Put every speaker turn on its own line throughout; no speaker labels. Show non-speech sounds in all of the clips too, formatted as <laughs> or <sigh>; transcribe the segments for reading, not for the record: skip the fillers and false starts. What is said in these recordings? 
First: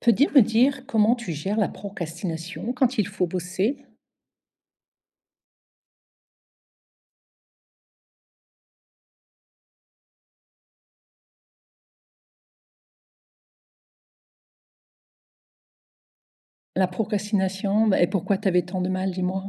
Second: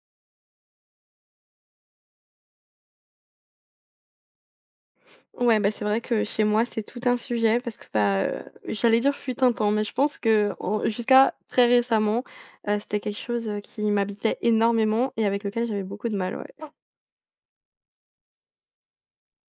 Peux-tu me dire comment tu gères la procrastination quand il faut bosser?
Ouais, bah, c'est vrai que chez moi, c'est tout un sujet parce que bah, j'allais dire fut un temps, mais je pense qu'en jusqu'à très récemment, c'était quelque chose, qui m'habitait énormément et avec lequel j'avais beaucoup de mal, ouais.
La procrastination, bah et pourquoi tu avais tant de mal, dis-moi?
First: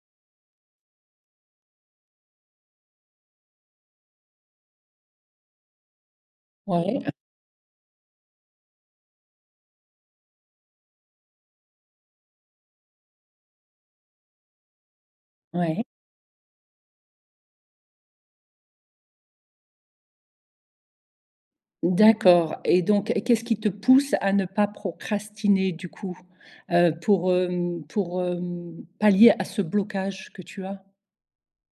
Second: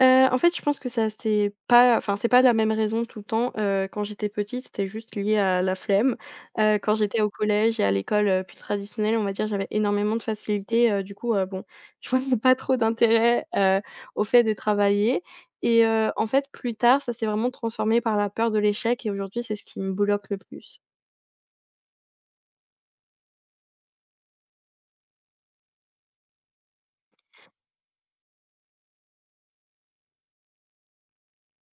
En fait, je pense que ça c'est pas la même raison tout le temps. Quand j'étais petite, c'était juste lié à la flemme. Quand
Ouais,
j'étais au collège et à l'école, plus traditionnelle, on va dire, j'avais énormément de facilité. Du coup, bon, <laughs> je voyais pas trop d'intérêt, au fait de travailler
ouais.
et en fait, plus tard, ça s'est vraiment transformé par la peur de l'échec et aujourd'hui, c'est ce qui me bloque le plus.
D'accord et donc qu'est-ce qui te pousse à ne pas procrastiner du coup? Pallier à ce blocage que tu as?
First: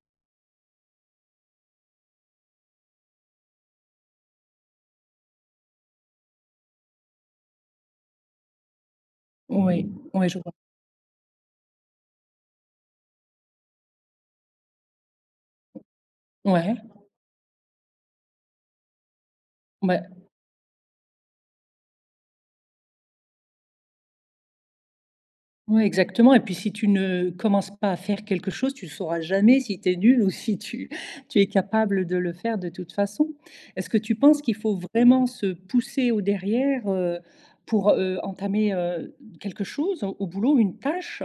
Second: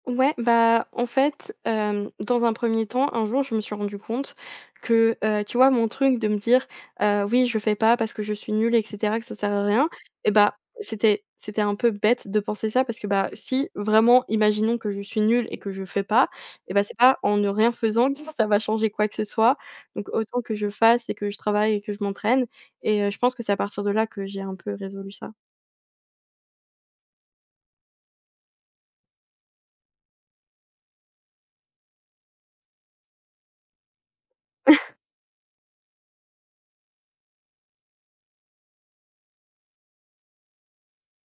Ouais, bah, en fait, dans un premier temps, un jour, je me suis rendu compte que, tu vois, mon truc de me dire, «Oui, je fais pas parce que je suis nulle et cetera, que ça sert à rien»
Oui, oui,
et
je vois.
bah, c'était un peu bête de penser ça parce que, bah, si vraiment, imaginons que je suis nulle et que je fais pas et
Ouais.
bah, c'est pas en ne rien faisant que ça va changer quoi que ce soit.
Ouais.
Donc autant que je fasse et que je travaille et que je m'entraîne et je pense que c'est à partir de là que j'ai un peu résolu ça.
Ouais, exactement et puis si tu ne commences pas à faire quelque chose, tu ne sauras jamais si tu es nul ou si tu <laughs> tu es capable de le faire de toute façon. Est-ce que tu penses qu'il faut vraiment se pousser au derrière, pour, entamer, quelque chose au boulot, une tâche,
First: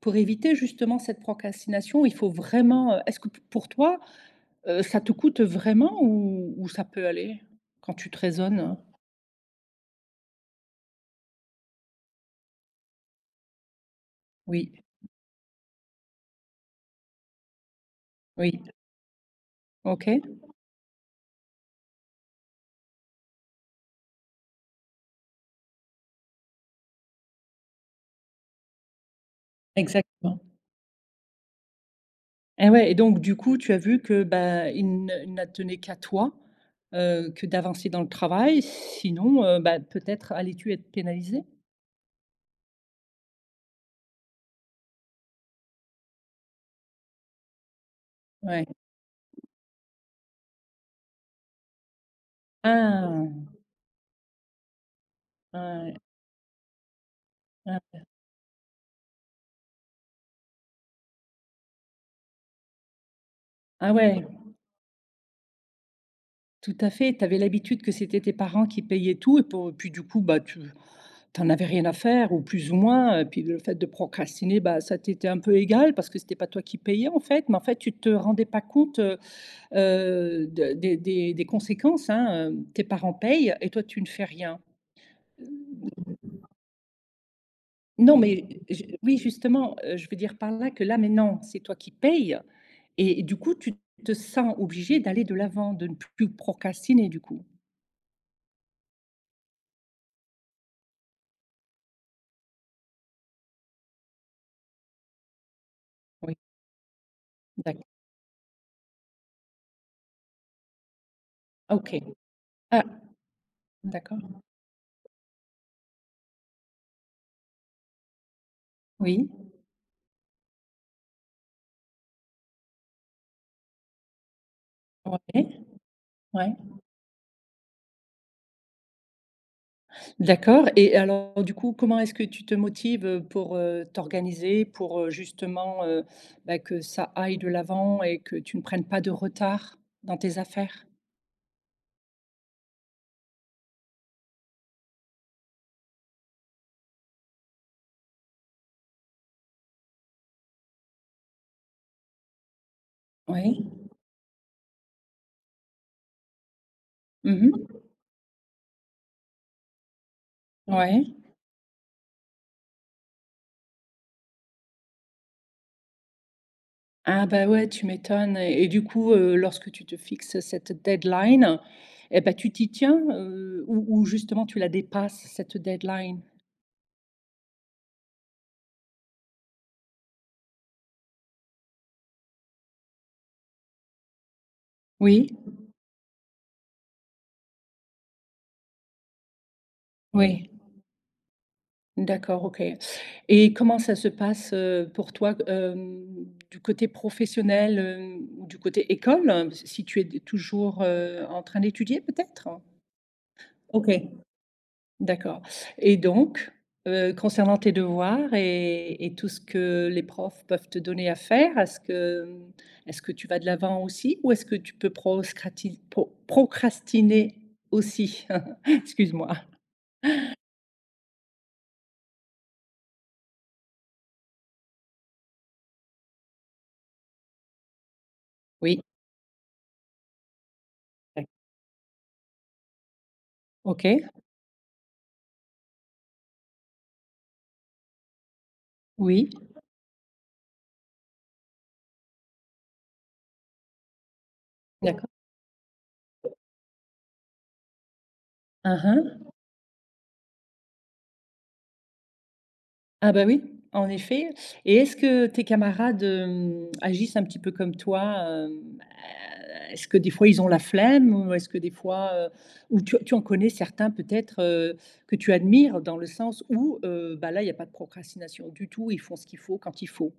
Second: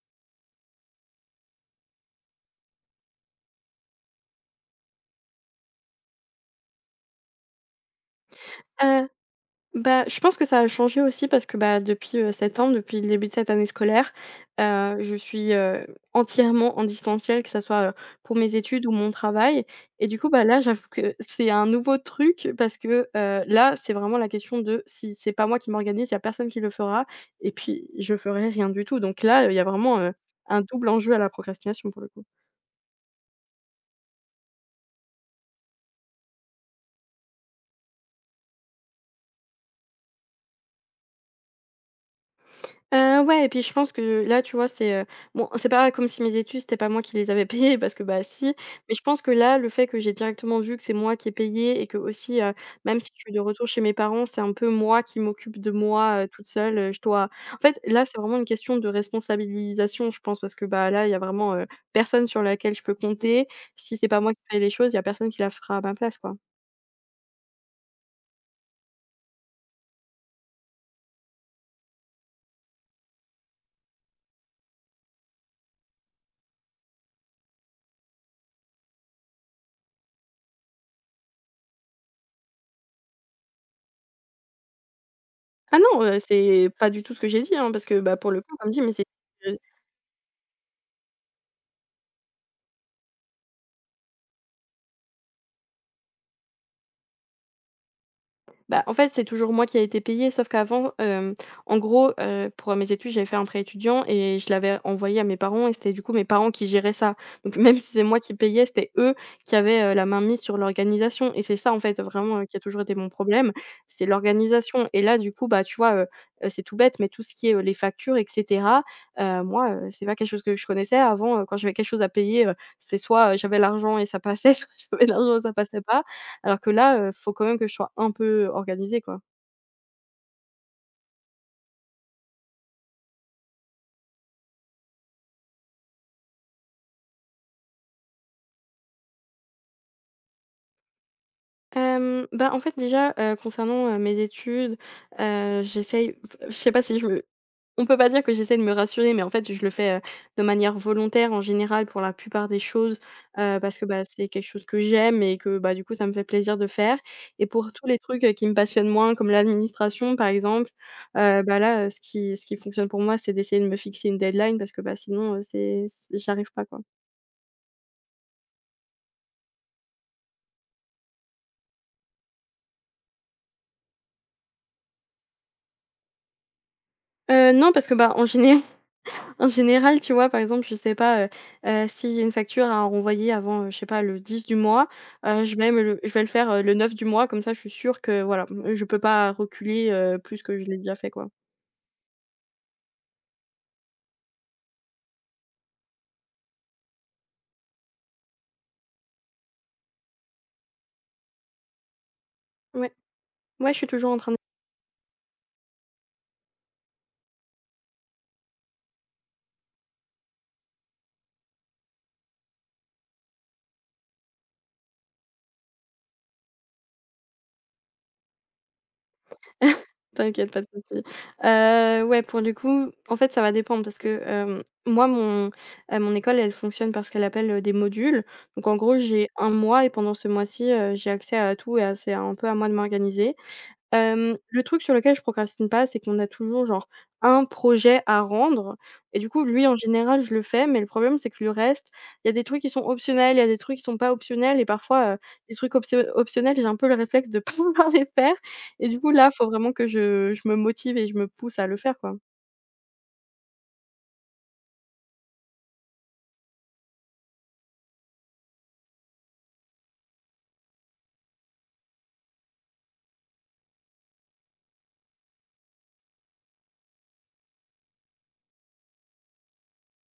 pour éviter justement cette procrastination? Il faut vraiment, est-ce que p pour toi, ça te coûte vraiment ou ça peut aller? Quand tu te raisonnes?
Heu Bah, je pense que ça a changé aussi parce que, bah, depuis, septembre, depuis le début de cette année scolaire,
Oui,
je suis, entièrement en distanciel, que ça soit, pour
oui,
mes études ou mon travail et du
OK,
coup, bah, là, j'avoue que c'est un nouveau truc parce que, là, c'est vraiment la question de si c'est pas moi qui m'organise, il y a personne qui le fera et puis je ferai rien du tout. Donc là, il y a vraiment,
exactement.
un double enjeu à la procrastination pour le coup.
Et ouais et donc du coup, tu as vu que, bah, il ne il n'attenait qu'à toi, que d'avancer dans le travail, sinon, bah, peut-être allais-tu être pénalisé.
Ouais, et puis je pense que là, tu vois, c'est, bon, c'est pas comme si mes études, c'était pas moi qui les avais <laughs> payées parce que, bah, si,
Ouais.
mais je pense que là, le fait que j'ai directement vu que c'est moi qui ai payé et qu'aussi, même si je
Ah!
suis de retour chez mes parents, c'est un peu moi qui m'occupe de
Ouais,
moi, toute seule, je dois en fait,
ouais.
là, c'est vraiment une question de responsabilisation, je pense, parce que, bah, là, il y a vraiment, personne sur laquelle je peux compter.
Ah
Si c'est pas
ouais,
moi qui paye les choses, il y a personne qui la fera à ma place, quoi.
tout à fait. Tu avais l'habitude que c'était tes parents qui payaient tout et pour puis du coup, bah, tu avais rien à faire ou plus ou moins, puis le fait de procrastiner, bah, ça t'était un peu égal parce que c'était pas toi qui payais en fait, mais en fait, tu te rendais pas compte, de des conséquences, hein, hem, tes parents payent et toi tu ne fais rien.
Ah non, c'est pas du tout ce que j'ai dit, hein, parce que,
Non,
bah, pour le
mais
coup, comme dit,
je
mais c'est.
oui, justement, je veux dire par là que là, maintenant, c'est toi qui payes et du coup, tu te sens obligé d'aller de l'avant, de ne plus procrastiner, du coup?
Bah, en fait, c'est toujours moi qui a été payée, sauf qu'avant, en gros, pour mes études, j'avais fait un prêt étudiant et je l'avais envoyé à mes parents et c'était du coup mes
Oui,
parents qui géraient ça. Donc même
d'accord.
si c'est moi qui payais, c'était eux qui avaient, la main mise sur l'organisation, et c'est ça, en
OK.
fait, vraiment, qui a toujours
Ah,
été mon problème, c'est
d'accord.
l'organisation, et là, du coup, bah, tu vois, c'est tout bête, mais tout ce qui est, les factures et cetera,
Oui.
moi, c'est pas quelque chose que je connaissais. Avant, quand j'avais quelque chose à payer, c'était soit, j'avais l'argent et ça passait, <laughs> soit j'avais
Ouais,
l'argent et ça passait pas.
ouais.
Alors que là, faut quand même que je sois un peu organisée, quoi.
D'accord et alors du coup, comment est-ce que tu te motives, pour, t'organiser, pour, justement, bah, que ça aille de l'avant et que tu ne prennes pas de retard dans tes affaires?
Bah, en fait, déjà, concernant, mes études, j'essaye f je sais pas si je me on peut pas dire que j'essaye de me rassurer, mais en fait, je le fais, de manière volontaire en général pour la plupart des choses,
Oui.
parce que, bah, c'est quelque chose que j'aime et que, bah, du coup, ça me fait plaisir de faire, et pour
Mhm.
tous les trucs, qui me passionnent moins, comme l'administration, par exemple,
Ouais.
bah, là, ce qui fonctionne pour moi, c'est d'essayer de me fixer une deadline, parce que, bah, sinon, c'est c j'y pas, quoi.
Ah bah, ouais, tu m'étonnes et du coup, lorsque tu te fixes cette deadline et ben tu t'y tiens, ou justement tu la dépasses cette deadline?
Non, parce que, bah, en général, tu vois, par exemple, je sais pas, si j'ai une facture à renvoyer avant, je sais pas, le 10 du mois,
Oui?
je vais le faire, le 9 du mois, comme ça, je suis sûre que voilà, mmh, je peux pas reculer, plus
Oui.
que je l'ai déjà fait, quoi.
D'accord, OK et comment ça se passe, pour toi, hem, du côté professionnel, hem, ou du côté école, si tu es toujours, en train d'étudier peut-être?
Ouais, ouais, je suis toujours en
OK.
train de.
D'accord et donc, concernant tes devoirs et tout ce que les profs peuvent te donner à faire, est-ce que, mmh, est-ce que tu vas de l'avant aussi ou est-ce que tu peux proscrati pro procrastiner aussi? <laughs> Excuse-moi.
<laughs> T'inquiète, pas de souci. Ouais, pour le coup, en fait, ça va dépendre parce que, moi, mon école, elle fonctionne par ce qu'elle appelle, des modules. Donc en
Oui.
gros, j'ai un mois et pendant ce mois-ci, j'ai accès à tout et à c'est un peu à moi de m'organiser.
OK.
Le truc sur lequel je procrastine pas, c'est qu'on a toujours genre un projet à rendre et du
Oui.
coup, lui, en général, je le fais, mais le problème, c'est que le reste, il y a des trucs qui sont optionnels, il y a des trucs qui sont pas optionnels, et
D'accord.
parfois, les trucs optionnels, j'ai un peu le réflexe de <laughs> pas vouloir les faire,
Mmh
et du coup,
mh.
là, faut vraiment que je me motive et je me pousse à le faire, quoi.
Ah bah oui, en effet et est-ce que tes camarades, hem, agissent un petit peu comme toi? Hem, bah, est-ce que des fois ils ont la flemme ou est-ce que des fois, ou tu en connais certains peut-être, que tu admires dans le sens où, bah, là, il y a pas de procrastination du tout, ils font ce qu'il faut quand il faut?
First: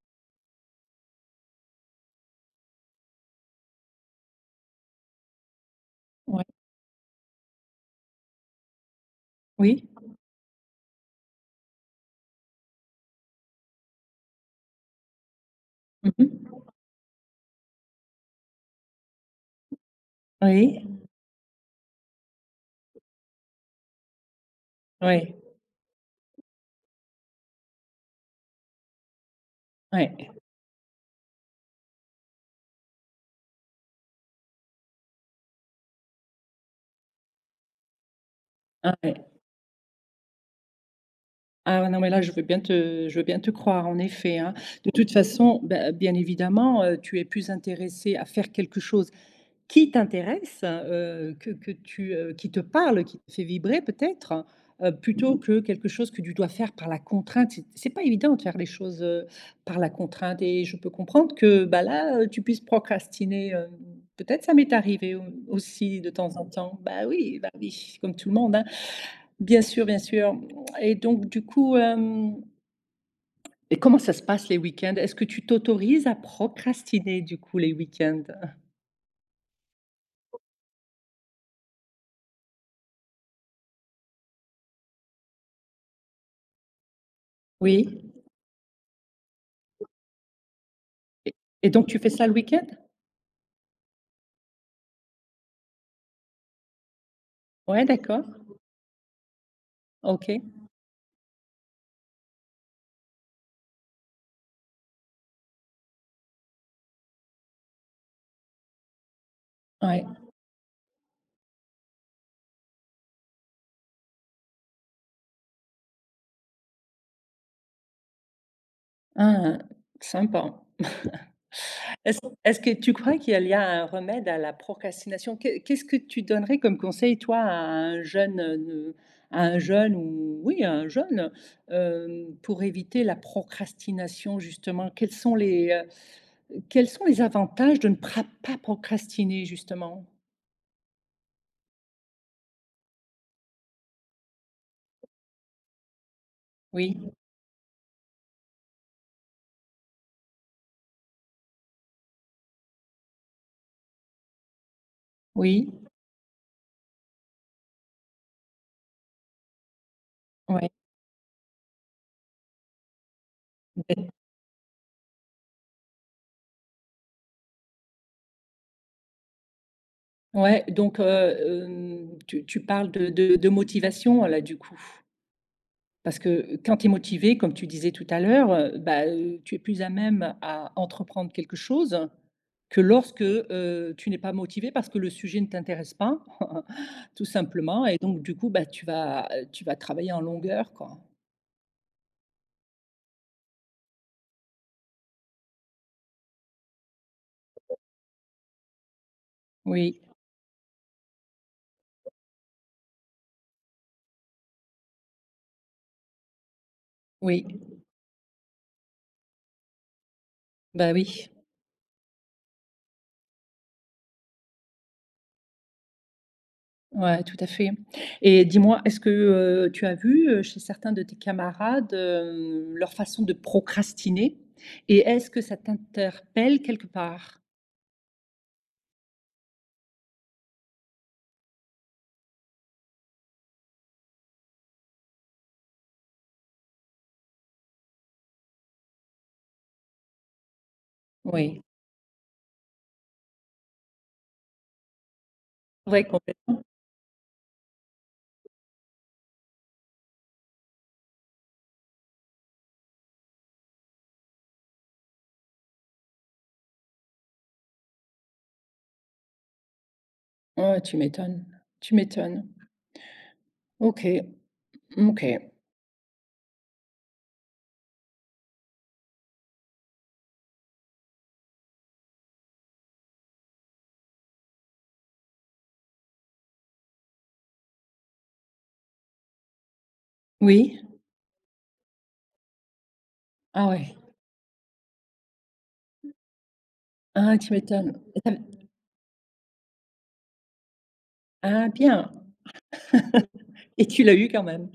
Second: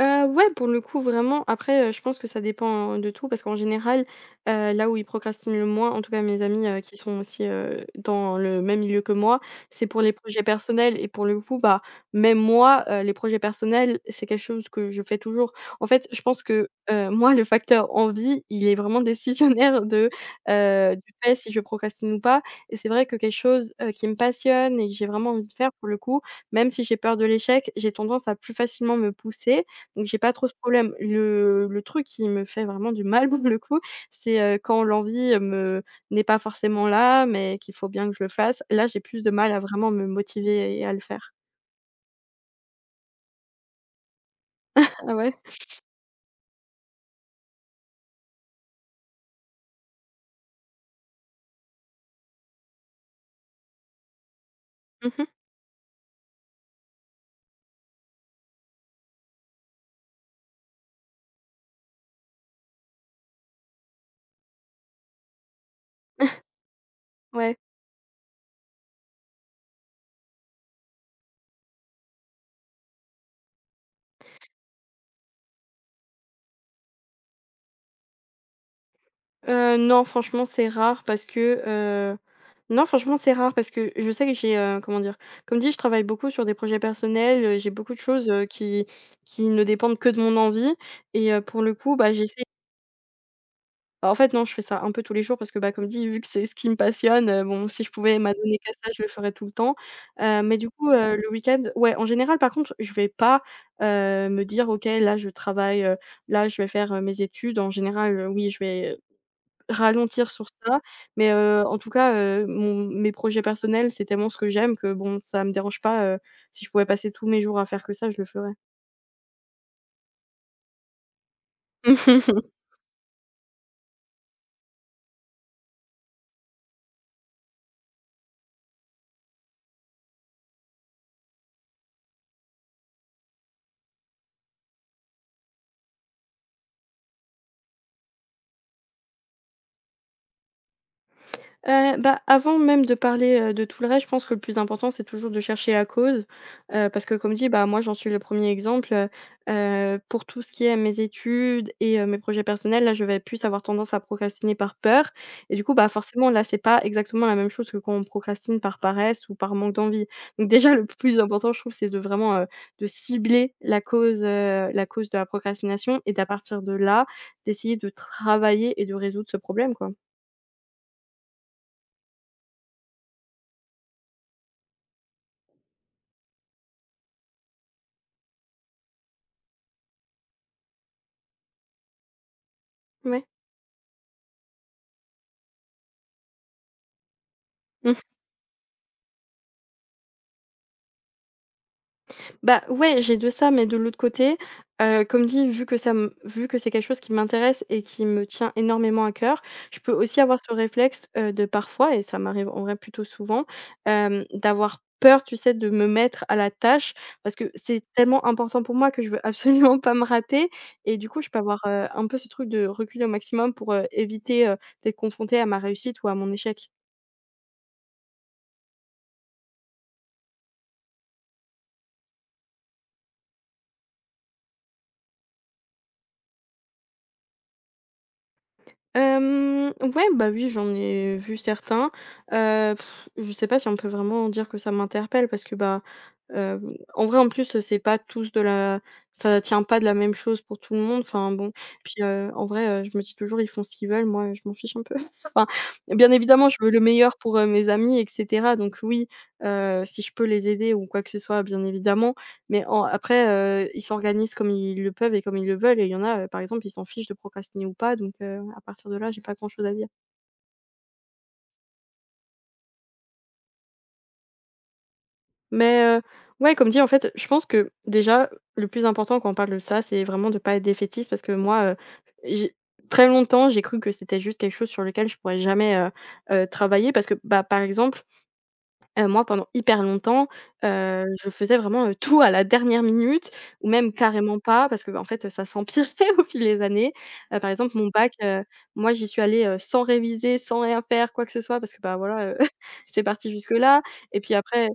Ouais, pour le coup, vraiment. Après, je pense que ça dépend de tout parce qu'en général, là où ils procrastinent le moins, en tout cas mes
Ouais.
amis, qui sont aussi, dans le même milieu que moi, c'est
Oui?
pour les projets personnels, et pour le coup, bah, même moi, les projets personnels, c'est quelque chose que je fais toujours. En fait,
Mmh
je pense
mh.
que, moi, le facteur envie, il est vraiment <laughs> décisionnaire du
Oui,
fait si je procrastine ou pas, et c'est vrai que quelque chose, qui me passionne et que j'ai vraiment
ouais,
envie de faire pour le coup, même si j'ai peur de l'échec, j'ai tendance à plus facilement me pousser, donc j'ai
ouais,
pas trop ce problème. Le truc qui me fait vraiment du mal <laughs> pour le coup, c'est, quand l'envie, me n'est pas forcément là, mais qu'il faut bien que je le fasse. Là,
ah
j'ai
ouais.
plus de mal à vraiment me motiver et à le faire.
Ah ouais, non mais là, je veux bien te croire en effet, hein. De toute
Ah ouais?
façon, bah, bien évidemment, tu es plus intéressé à faire quelque chose qui t'intéresse, que qui te parle, qui te fait vibrer peut-être,
Mmh.
plutôt que quelque chose que tu dois faire par la contrainte. C'est pas évident de faire les choses, par la contrainte et je peux comprendre que, bah, là, tu puisses procrastiner, peut-être ça m'est arrivé au aussi de temps en
<laughs>
temps. Bah,
Ouais.
oui, comme tout le monde, hein. Bien sûr et donc du coup, hem et comment ça se passe les week-ends? Est-ce que tu t'autorises à procrastiner du coup les week-ends?
Non, franchement, c'est rare parce que, heu, non, franchement, c'est rare parce que je sais que j'ai, comment dire? Comme dit, je travaille beaucoup sur des projets personnels, j'ai beaucoup de
Oui
choses, qui ne dépendent que de mon envie, et
et
pour le
donc
coup,
tu fais
bah,
ça le
j'essaie.
week-end?
Bah, en fait, non, je fais ça un peu tous les jours parce que, bah, comme dit, vu que c'est ce qui me passionne, bon,
Ouais,
si je pouvais
d'accord.
m'adonner qu'à ça, je le ferais tout le temps.
OK.
Mais du coup, le week-end, ouais, en général, par contre, je vais pas, me dire: «OK, là, je travaille, là, je vais faire, mes études». En général, oui, je vais,
Ouais.
ralentir sur ça, mais en tout cas, mon mes projets personnels, c'est tellement ce que j'aime que, bon, ça me dérange pas, si je pouvais passer tous mes jours à faire que ça, je le ferais.
Ah, sympa. Est-ce
<laughs>
Est-ce que tu crois qu'il y a un remède à la procrastination? Qu'est-ce que tu donnerais comme conseil, toi, à un jeune ou oui, à un jeune, hem, pour éviter la procrastination, justement? Quels sont les avantages de ne pra pas procrastiner, justement?
Bah, avant même de parler, de tout le reste, je pense que le plus important, c'est toujours de chercher la cause,
Oui,
parce que comme dit, bah, moi, j'en suis le premier exemple, pour tout ce qui est mes études et mes projets personnels, là, je vais plus avoir tendance à procrastiner par peur, et du
oui,
coup, bah, forcément, là, c'est pas exactement la même chose que quand on procrastine par paresse ou par manque d'envie. Donc
ouais,
déjà, le plus important, je trouve, c'est de vraiment, de cibler la cause, de la procrastination, et d'à partir de là, d'essayer de travailler et de résoudre ce problème, quoi.
ouais, donc hem, tu parles de motivation, là, du coup? Parce que quand tu es motivé, comme tu disais tout à l'heure, bah, tu es plus à même à entreprendre quelque chose que lorsque,
Ouais.
tu n'es pas motivé parce que le sujet ne t'intéresse pas, <laughs> tout simplement et donc du coup, bah, tu vas travailler en longueur, quoi.
Bah, ouais, j'ai de ça, mais de l'autre côté, comme dit, vu que c'est quelque chose qui m'intéresse et qui me tient énormément à cœur, je peux
Oui,
aussi avoir ce réflexe, de parfois et ça m'arrive en vrai plutôt souvent, d'avoir peur, tu sais, de me mettre à la tâche parce
oui,
que c'est tellement important pour moi que je veux absolument <laughs> pas me rater
bah,
et du coup,
oui,
je peux avoir, un peu ce truc de reculer au maximum pour, éviter, d'être confrontée à ma réussite ou à mon échec.
ouais, tout à fait et dis-moi, est-ce que, tu as vu, chez certains de tes camarades, hem, leur façon de procrastiner et est-ce que ça t'interpelle quelque part?
Ouais, bah, oui, j'en ai vu certains. Heu, je sais pas si on peut vraiment dire que ça m'interpelle parce que, bah, en vrai, en plus, c'est pas tous de la ça tient pas de la même chose pour tout le monde. Enfin, bon,
Oui,
puis, en vrai, je me dis toujours: «Ils font ce qu'ils veulent». Moi, je m'en fiche un peu. <laughs> Enfin,
ouais,
bien évidemment, je
complètement.
veux le meilleur pour, mes amis et cetera. Donc oui, si je peux les aider ou quoi que ce soit, bien évidemment. Mais en après, ils s'organisent comme ils le peuvent et comme ils le veulent et il y en a, par exemple, ils s'en fichent de procrastiner ou pas donc à partir de là, j'ai pas grand-chose à dire.
Ouais, tu m'étonnes, tu m'étonnes. OK, OK.
Mais ouais, comme dit, en fait, je pense que déjà, le plus important quand on parle de ça, c'est vraiment de pas être défaitiste parce que moi, j'ai très longtemps, j'ai cru que c'était juste quelque chose sur lequel je pourrais jamais, travailler parce que, bah, par exemple. Moi pendant hyper longtemps,
Oui?
je faisais vraiment, tout à la dernière minute
Ah
ou même
ouais.
carrément pas parce que, bah, en fait, ça s'empirait <laughs> au fil des années.
Ah,
Par
tu
exemple mon
m'étonnes.
bac,
Et tu
moi j'y suis allée, sans réviser, sans rien faire, quoi que ce soit
ah
parce que, bah,
bien!
voilà, <laughs> c'est parti jusque-là
Et tu l'as
et
eu
puis
quand même?
après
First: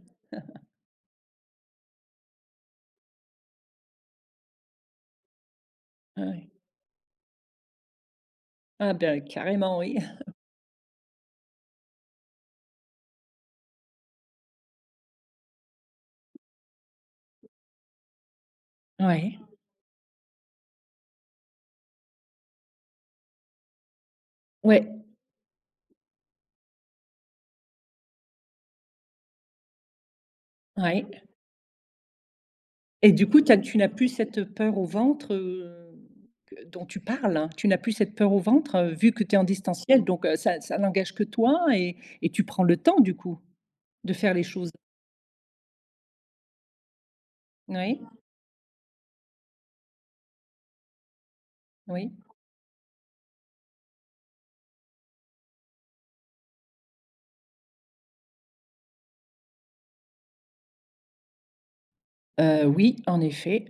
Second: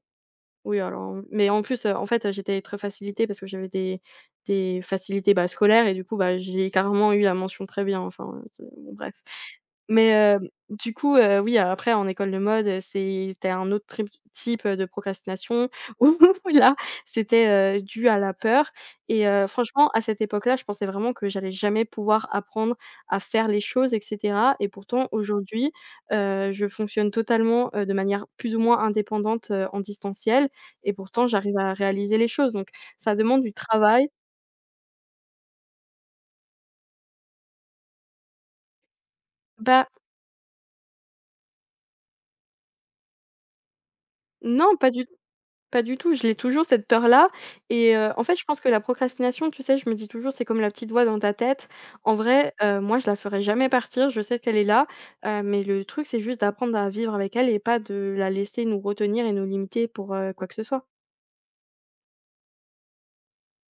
oui alors, mais en plus, en fait, j'étais très facilitée parce que j'avais des facilités, bah, scolaires et du coup,
Ah
bah,
ouais.
j'ai carrément eu la mention très bien, enfin, bon
Ah
bref.
ben, carrément, oui.
Mais, du coup, oui, après en école de mode, c'est tu un autre trip type de procrastination <laughs> où là, c'était, dû à la peur et
Ouais.
franchement, à cette époque-là, je pensais vraiment que j'allais jamais pouvoir apprendre à faire les choses et cetera et
Ouais,
pourtant aujourd'hui, je fonctionne totalement, de manière plus ou moins indépendante, en distanciel et
ouais.
pourtant j'arrive à réaliser les choses donc
Et
ça
du coup,
demande du
tu n'as
travail.
plus cette peur au ventre, que dont tu parles? Hein. Tu n'as plus cette peur au ventre, vu que tu es en
Bah,
distanciel, donc ça n'engage que toi et tu prends le temps, du coup, de faire les choses?
non, pas du Pas du tout, je l'ai toujours cette peur-là et
Oui,
en fait, je pense que la procrastination, tu sais, je me dis toujours: «C'est comme la petite voix dans ta tête».
oui.
En vrai, moi, je la ferai jamais partir, je sais qu'elle est là, mais le truc, c'est juste d'apprendre à vivre avec elle et pas de la laisser nous retenir et nous limiter pour, quoi que ce soit.
Oui, en effet.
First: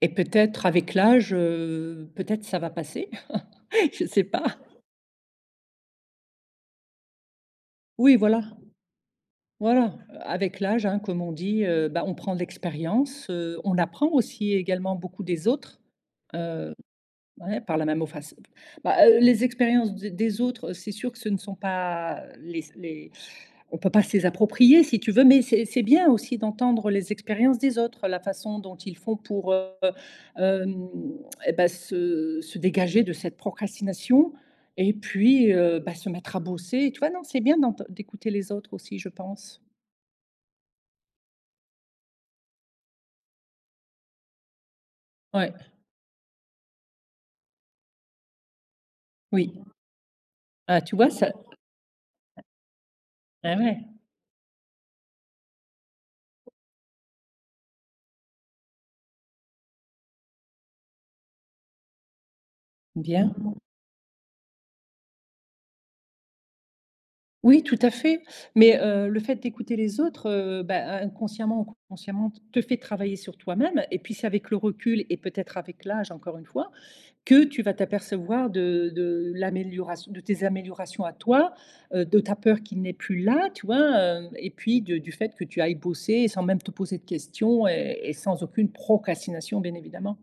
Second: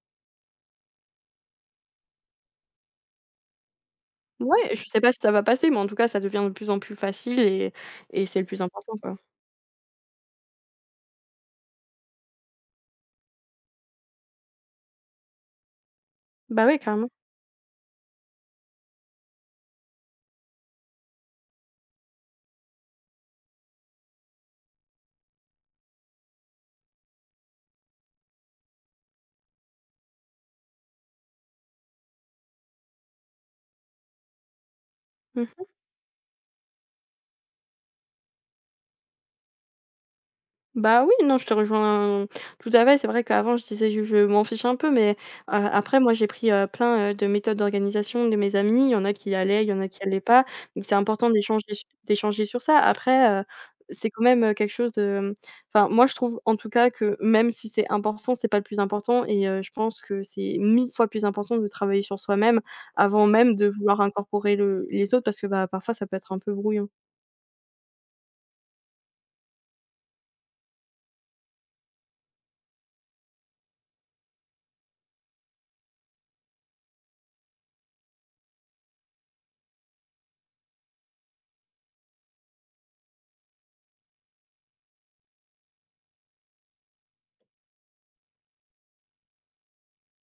Et peut-être avec l'âge, peut-être ça va passer, <laughs> je ne sais pas.
Ouais, je sais pas si ça va passer, mais en tout cas, ça devient de plus en plus facile
Oui,
et c'est
voilà,
le plus important, quoi.
voilà, avec l'âge, hein, comme on dit, bah, on prend de l'expérience, on apprend aussi également beaucoup des autres,
Bah,
heu,
ouais, carrément.
ouais, par la même ofaçon. Bah, les expériences des autres, c'est sûr que ce ne sont pas les les On peut pas se les approprier si tu veux, mais c'est bien aussi d'entendre les expériences des autres, la façon dont ils font pour, hem, et bah, se dégager de cette procrastination et puis,
Mmh.
bah, se mettre à bosser. Tu vois? Non, c'est bien d'écouter les autres aussi, je pense.
Bah, oui, non, je te rejoins tout à fait. C'est vrai qu'avant, je disais: Je m'en fiche un peu», mais
Ouais,
après moi, j'ai pris, plein, de méthodes d'organisation de mes amis. Il y en a qui
oui.
allaient, il y en a qui allaient pas.
Ah,
Donc c'est
tu vois ça
important d'échanger sur ça. Après,
ah ouais,
c'est quand même, quelque chose de, enfin, moi, je trouve en tout cas que même si c'est important, c'est pas le plus important et je pense que c'est 1000 fois plus important de travailler sur soi-même avant
bien.
même de vouloir incorporer le les autres parce que, bah, parfois ça peut être un peu brouillon.
Oui, tout à fait, mais, le fait d'écouter les autres, bah, inconsciemment ou consciemment, te fait travailler sur toi-même et puis c'est avec le recul et peut-être avec l'âge, encore une fois, que tu vas t'apercevoir de l'amélioration de tes améliorations à toi, de ta peur qui n'est plus là, tu vois? Et puis de du fait que tu ailles bosser sans même te poser de questions et sans aucune procrastination, bien évidemment.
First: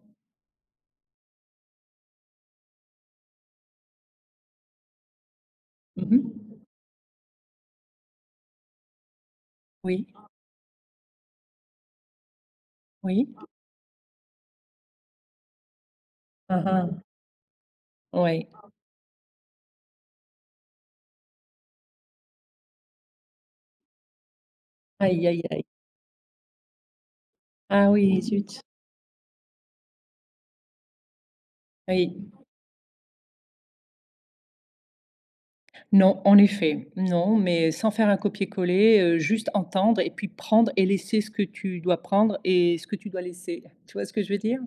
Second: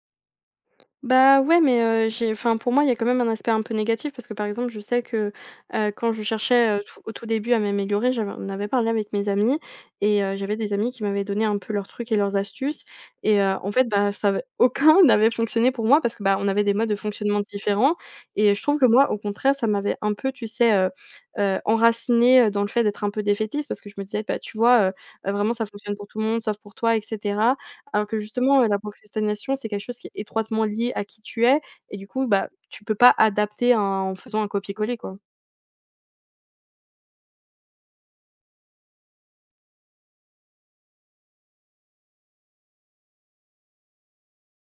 Bah, ouais, mais j'ai enfin, pour moi, il y a quand même un aspect un peu négatif parce que, par exemple, je sais que, quand
Mmh
je
mh.
cherchais, tout début à m'améliorer, j'avais on avait parlé avec mes amis
Oui,
et j'avais des amis qui m'avaient donné un peu leurs trucs et leurs astuces
oui.
et en fait, bah, ça avait <laughs> aucun n'avait fonctionné pour moi parce que, bah, on avait des
Ah
modes de fonctionnement différents
ah, ouais.
et je trouve que moi, au contraire, ça m'avait un peu, tu sais, enracinée, dans le fait d'être un peu défaitiste parce que je me disais: «Bah, tu vois,
Aïe, aïe,
vraiment
aïe.
ça fonctionne pour tout le monde sauf pour toi» etc.
Ah
Alors que
oui, zut.
justement, la procrastination, c'est quelque chose qui est étroitement lié à qui tu es et du
Oui.
coup, bah, tu peux pas adapter un en faisant un copier-coller, quoi.
Non, en effet. Non, mais sans faire un copier-coller, juste entendre et puis prendre et laisser ce que tu dois prendre et ce que tu dois laisser. Tu vois ce que je veux dire?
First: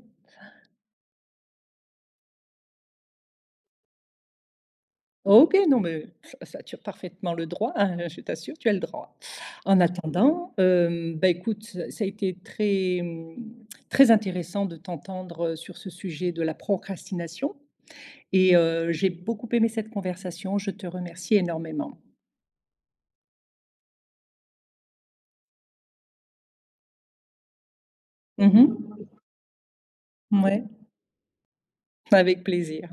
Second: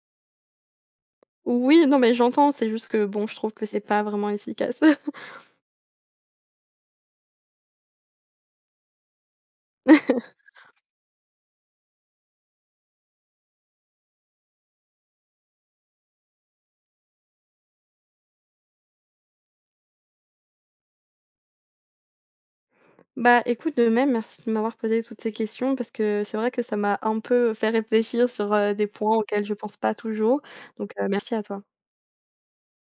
Oui, non, mais j'entends, c'est juste que bon, je trouve que c'est pas vraiment efficace.
OK, non, mais tu as parfaitement le droit, hein, je t'assure, tu as le droit. En
<laughs>
attendant, hem, bah, écoute, ça a été très, mmh, très intéressant de t'entendre, sur ce sujet de la procrastination et j'ai beaucoup aimé cette conversation. Je te remercie énormément.
Bah, écoute, de même, merci de m'avoir posé toutes ces questions parce que c'est vrai que ça m'a un peu fait réfléchir
Mmh
sur, des
mh.
points auxquels je pense pas toujours, donc merci à toi.
Avec plaisir.